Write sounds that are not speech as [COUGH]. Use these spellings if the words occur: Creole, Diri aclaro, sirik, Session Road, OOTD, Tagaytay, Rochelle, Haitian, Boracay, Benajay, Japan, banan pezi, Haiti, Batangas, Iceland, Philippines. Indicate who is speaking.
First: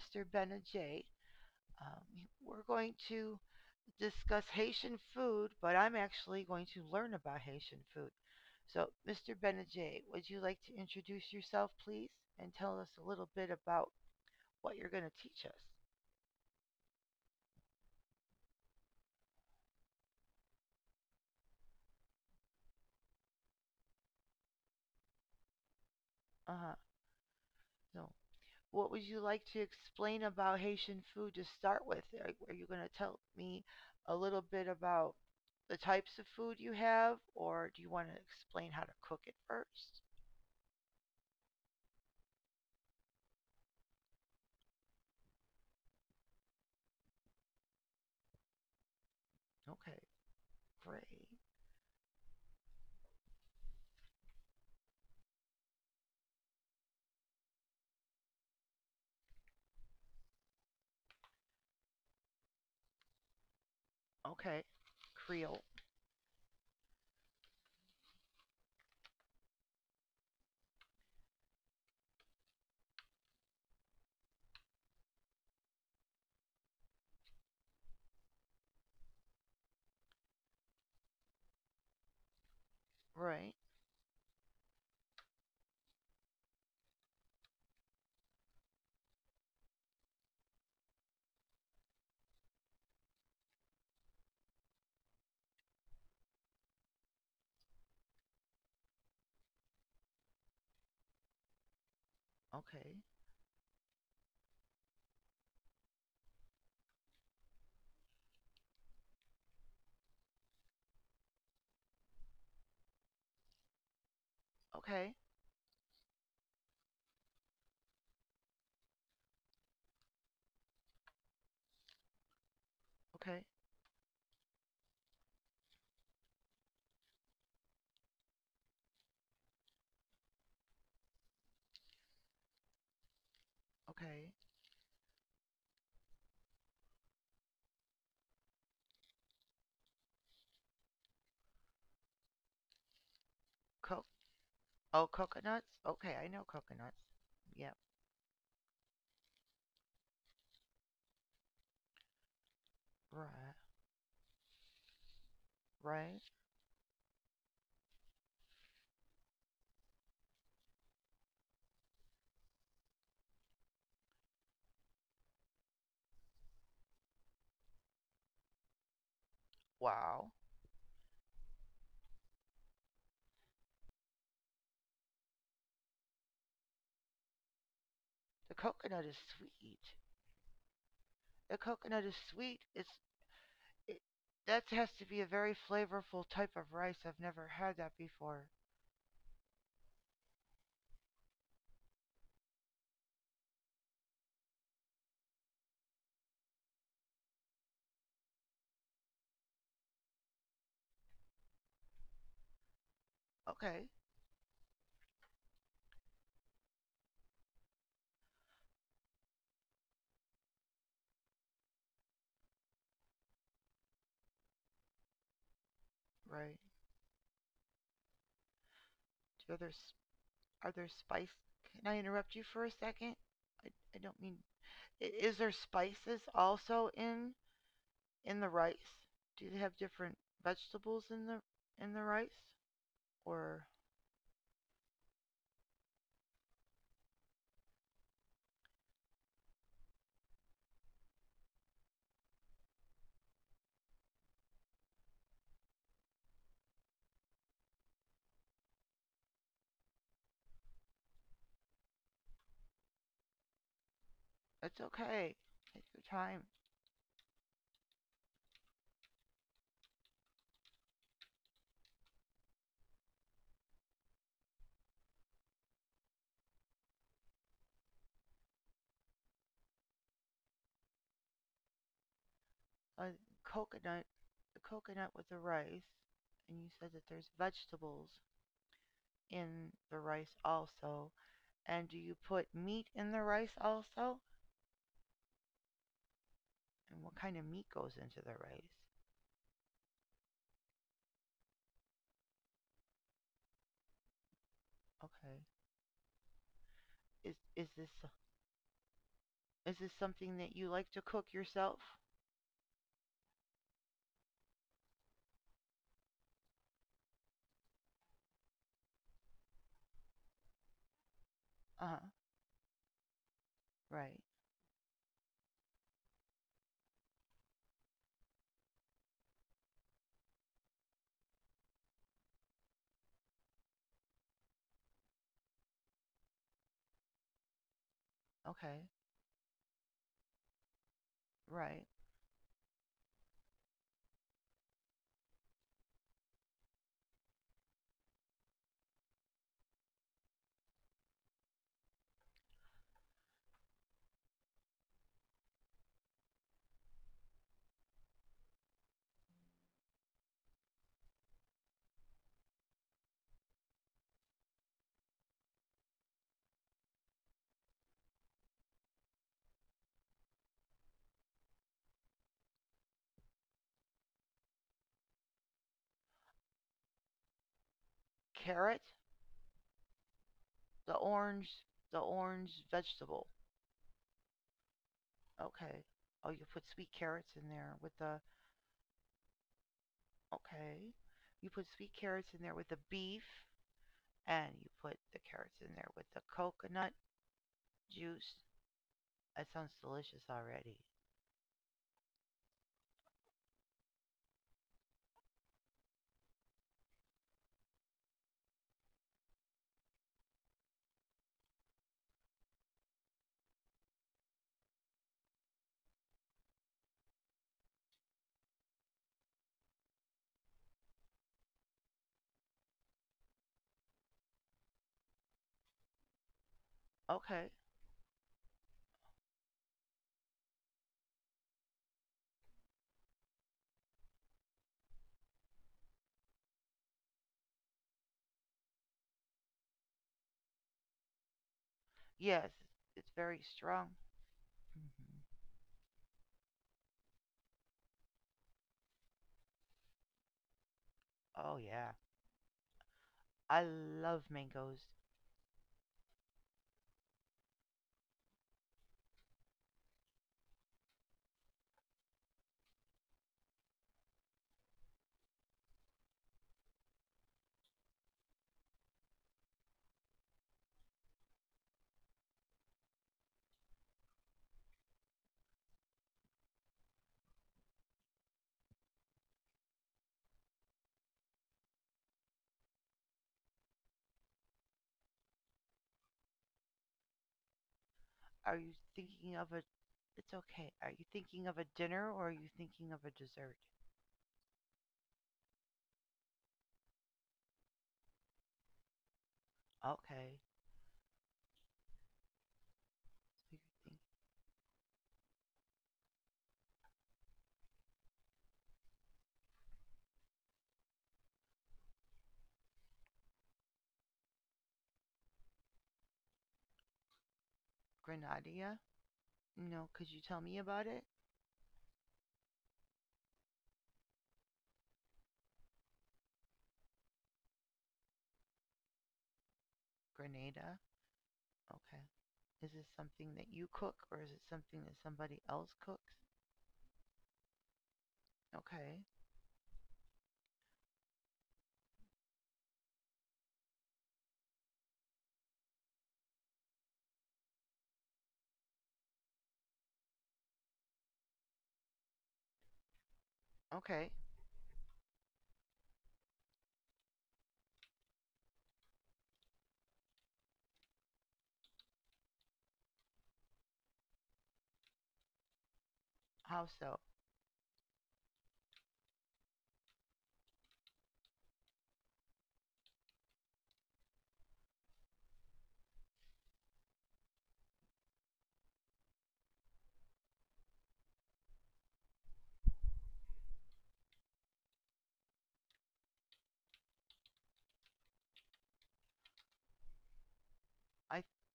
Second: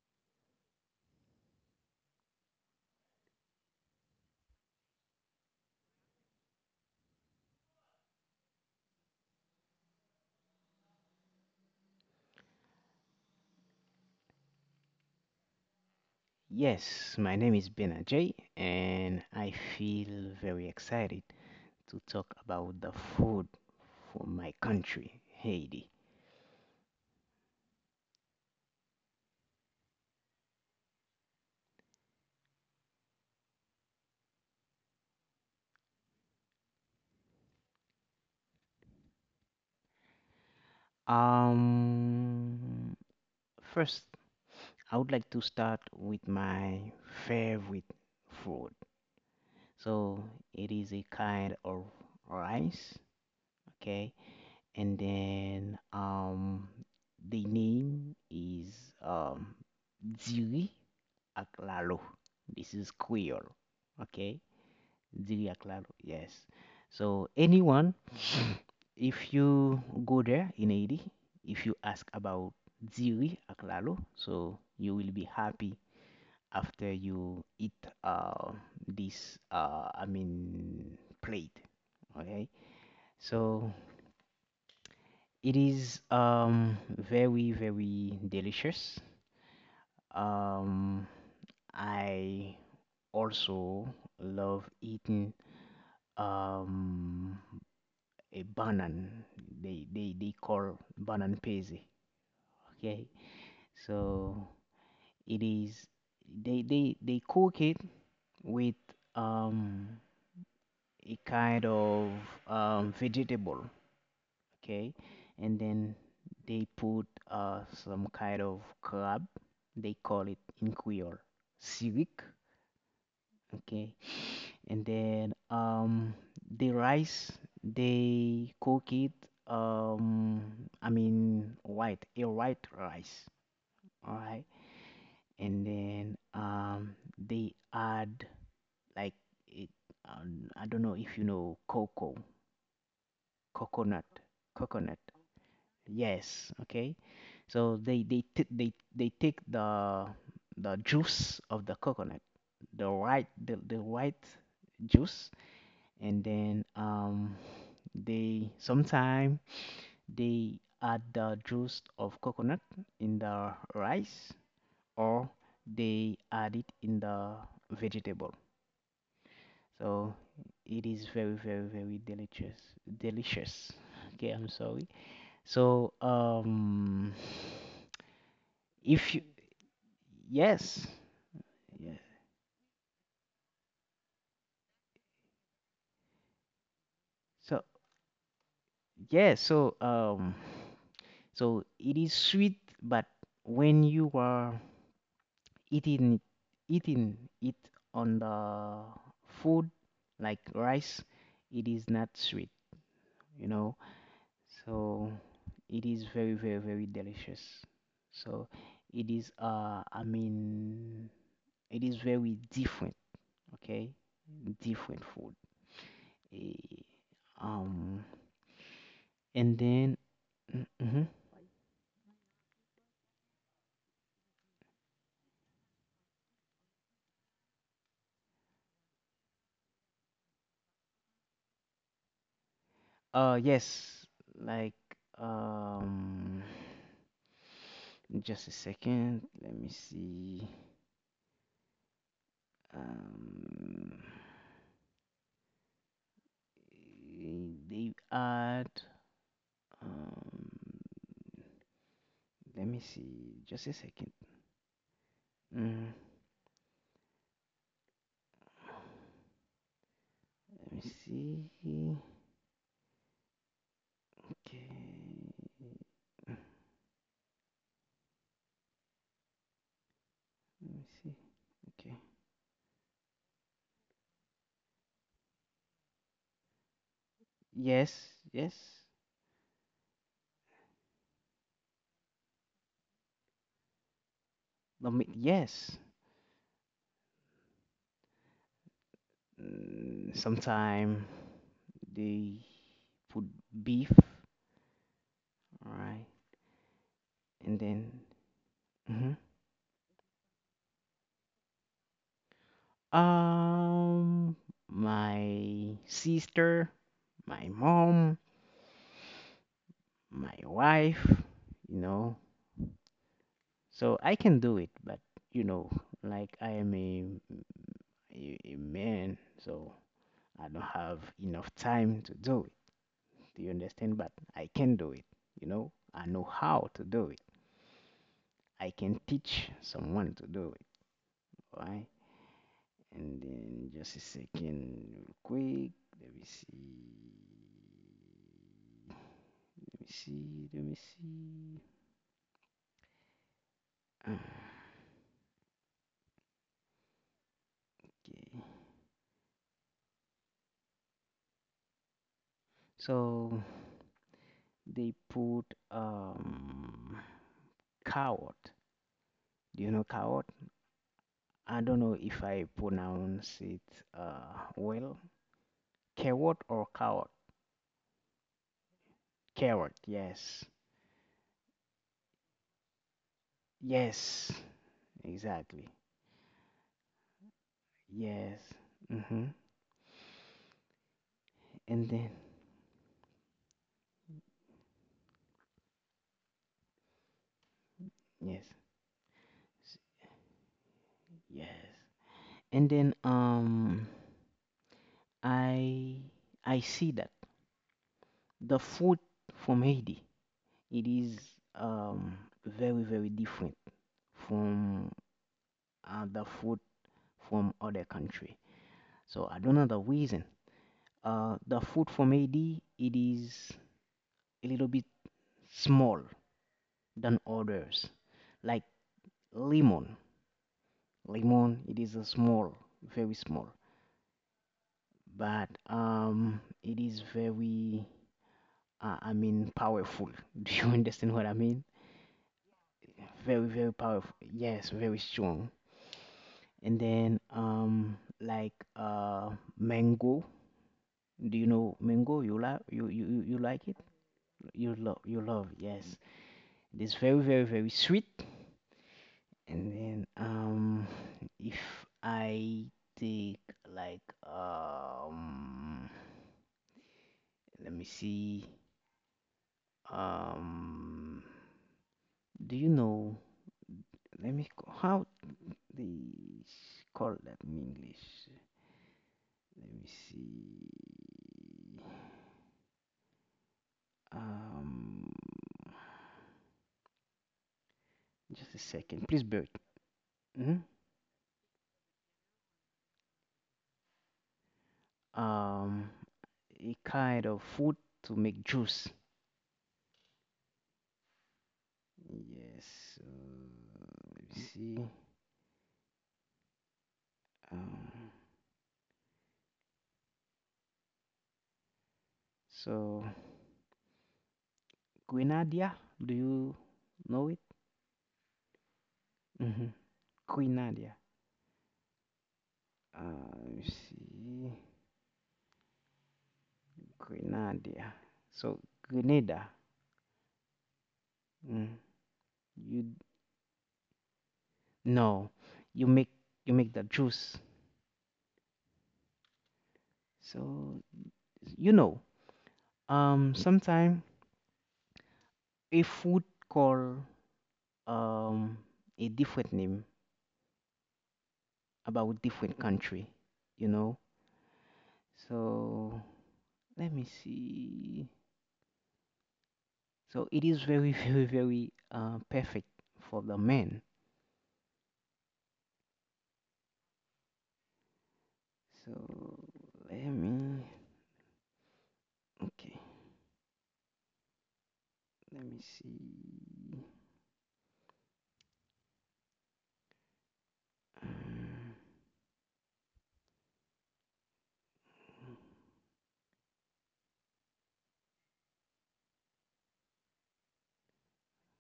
Speaker 1: Mr. Benajay. Um, we're going to discuss Haitian food, but I'm actually going to learn about Haitian food. So, Mr. Benajay, would you like to introduce yourself, please, and tell us a little bit about what you're going to teach us?
Speaker 2: Yes, my name is Benajay, and I feel very excited to talk about the food from my country, Haiti.
Speaker 1: Uh huh. No. What would you like to explain about Haitian food to start with? Are you going to tell me a little bit about the types of food you have, or do you want to explain how to cook it first?
Speaker 2: Um, First, I would like to start with my favorite food.
Speaker 1: Okay,
Speaker 2: So it is a
Speaker 1: great.
Speaker 2: kind of rice, okay? And then the name is um, dziri, aclaro. This is Creole. Okay?
Speaker 1: Okay.
Speaker 2: Diri
Speaker 1: Creole.
Speaker 2: aclaro. Yes. So, anyone, if you go there in Haiti, if you ask about Diri aclaro, so you will be happy after you eat uh, this, plate. Okay?
Speaker 1: Right.
Speaker 2: So, it is very, very delicious. Um, I also love eating um a banan. They call banan pezi.
Speaker 1: Okay.
Speaker 2: Okay, so it is they cook it with um a kind of vegetable. Okay,
Speaker 1: Okay.
Speaker 2: and then they put some kind of crab. They call it in Creole sirik.
Speaker 1: Okay.
Speaker 2: Okay, and then the rice they cook it um white a white rice, all
Speaker 1: Okay.
Speaker 2: right. And then they add, like it, I don't know if you know cocoa
Speaker 1: Co-
Speaker 2: coconut.
Speaker 1: oh,
Speaker 2: Coconut,
Speaker 1: coconuts? Okay, I
Speaker 2: yes,
Speaker 1: know
Speaker 2: okay.
Speaker 1: coconuts.
Speaker 2: So
Speaker 1: Yep.
Speaker 2: they take the juice of the coconut, the white,
Speaker 1: Right.
Speaker 2: the white juice. And
Speaker 1: Right.
Speaker 2: then they sometime they add the juice of coconut in the rice, or they add it in the vegetable. So
Speaker 1: Wow.
Speaker 2: it is very, very, very delicious. delicious okay, I'm sorry. So
Speaker 1: The coconut
Speaker 2: if
Speaker 1: is
Speaker 2: you,
Speaker 1: sweet.
Speaker 2: yes,
Speaker 1: The
Speaker 2: yeah.
Speaker 1: coconut is sweet. It's, it, that has to be a very flavorful type of rice. I've never
Speaker 2: So
Speaker 1: had that before.
Speaker 2: yeah, so so it is sweet, but when you are eating it, eating it on the food, like rice, it is not sweet, you know.
Speaker 1: Okay,
Speaker 2: So it is very, very, very delicious. So it is it is very different, okay, different food.
Speaker 1: right.
Speaker 2: Eh, um
Speaker 1: Do
Speaker 2: and
Speaker 1: others,
Speaker 2: then mm,
Speaker 1: are there
Speaker 2: mhm.
Speaker 1: spice? Can I interrupt you for a second? I, I don't mean. Is there spices also in the rice? Do they have different vegetables in the rice? Or
Speaker 2: Yes, like um just a second, let me see. Um, they add. Um, let me see. Just a second.
Speaker 1: it's okay. Take
Speaker 2: Mm,
Speaker 1: your time.
Speaker 2: let me see. Okay. Let me see. Okay.
Speaker 1: A coconut, a coconut with the rice, and you said that there's vegetables
Speaker 2: Yes. Yes.
Speaker 1: in the rice also. And do you put meat in the rice also?
Speaker 2: No, me- Yes.
Speaker 1: And what kind of meat goes into the rice?
Speaker 2: Mm, sometime they put beef.
Speaker 1: Okay.
Speaker 2: Right.
Speaker 1: Is
Speaker 2: And
Speaker 1: is this,
Speaker 2: then. Mhm.
Speaker 1: is this something that you like to cook yourself?
Speaker 2: Um, my sister, my mom, my wife, you
Speaker 1: Uh-huh.
Speaker 2: know. So I
Speaker 1: Right.
Speaker 2: can do it, but you know, like I am a man, so I don't have enough time to do it. Do you understand? But I can do it, you know? I know how to do it. I
Speaker 1: Okay.
Speaker 2: can teach someone to do it, all
Speaker 1: Right.
Speaker 2: right? And then just a second, real quick. Let me see. Let me see. Let me see. Okay. So they put um coward. Do you know coward? I don't know if I pronounce it well. Carrot or carrot?
Speaker 1: Carrot,
Speaker 2: Carrot, yes.
Speaker 1: the orange, the orange vegetable.
Speaker 2: Yes, exactly.
Speaker 1: Okay. Oh, you put sweet carrots in there with the,
Speaker 2: Yes. Mm-hmm.
Speaker 1: okay. You put
Speaker 2: And
Speaker 1: sweet
Speaker 2: then,
Speaker 1: carrots in there with the beef and you put the carrots in there with the coconut juice.
Speaker 2: yes,
Speaker 1: That sounds
Speaker 2: s-
Speaker 1: delicious already.
Speaker 2: yes. And then, I I see that the food from Haiti, it is um very, very different from the food from other country. So I don't know the reason. The food from Haiti, it is a little bit small than
Speaker 1: Okay.
Speaker 2: others. Like lemon. Lemon, it is a small, very small. But it is very, powerful. [LAUGHS] Do you understand what I mean?
Speaker 1: Yes, it's
Speaker 2: Very,
Speaker 1: very
Speaker 2: very
Speaker 1: strong.
Speaker 2: powerful. Yes, very
Speaker 1: Hmm.
Speaker 2: strong. And then like mango. Do you
Speaker 1: Oh
Speaker 2: know
Speaker 1: yeah,
Speaker 2: mango? You like, you
Speaker 1: I
Speaker 2: like it?
Speaker 1: love
Speaker 2: You
Speaker 1: mangoes.
Speaker 2: love, you love. Yes, it is very, very, very sweet. And then if I take, like, um let me see, um do you know, how they call that in English? Let me see, um just a
Speaker 1: Are you
Speaker 2: second. Please bear
Speaker 1: thinking
Speaker 2: with-
Speaker 1: of a? It's
Speaker 2: mhm.
Speaker 1: okay. Are you thinking of a dinner or are you thinking of a dessert?
Speaker 2: Um a kind of food to make juice.
Speaker 1: Okay.
Speaker 2: Yes, so
Speaker 1: So you're think-
Speaker 2: let me see. Um so Grenada. Do you know it?
Speaker 1: Grenadilla?
Speaker 2: Hmm.
Speaker 1: No. Could you tell me about
Speaker 2: Grenada.
Speaker 1: it?
Speaker 2: Let me see. Grenada. So Grenada.
Speaker 1: Grenada.
Speaker 2: Mm.
Speaker 1: Okay. Is
Speaker 2: You
Speaker 1: this something that you cook or is it something that
Speaker 2: no.
Speaker 1: somebody else
Speaker 2: You make
Speaker 1: cooks?
Speaker 2: you make the juice.
Speaker 1: Okay.
Speaker 2: So you know. Sometime a food call um a different name about different country. You know.
Speaker 1: Okay.
Speaker 2: So let me see. So it is very [LAUGHS] very, very perfect for the men.
Speaker 1: How so?
Speaker 2: So let me, okay. Let me see. Um,
Speaker 1: I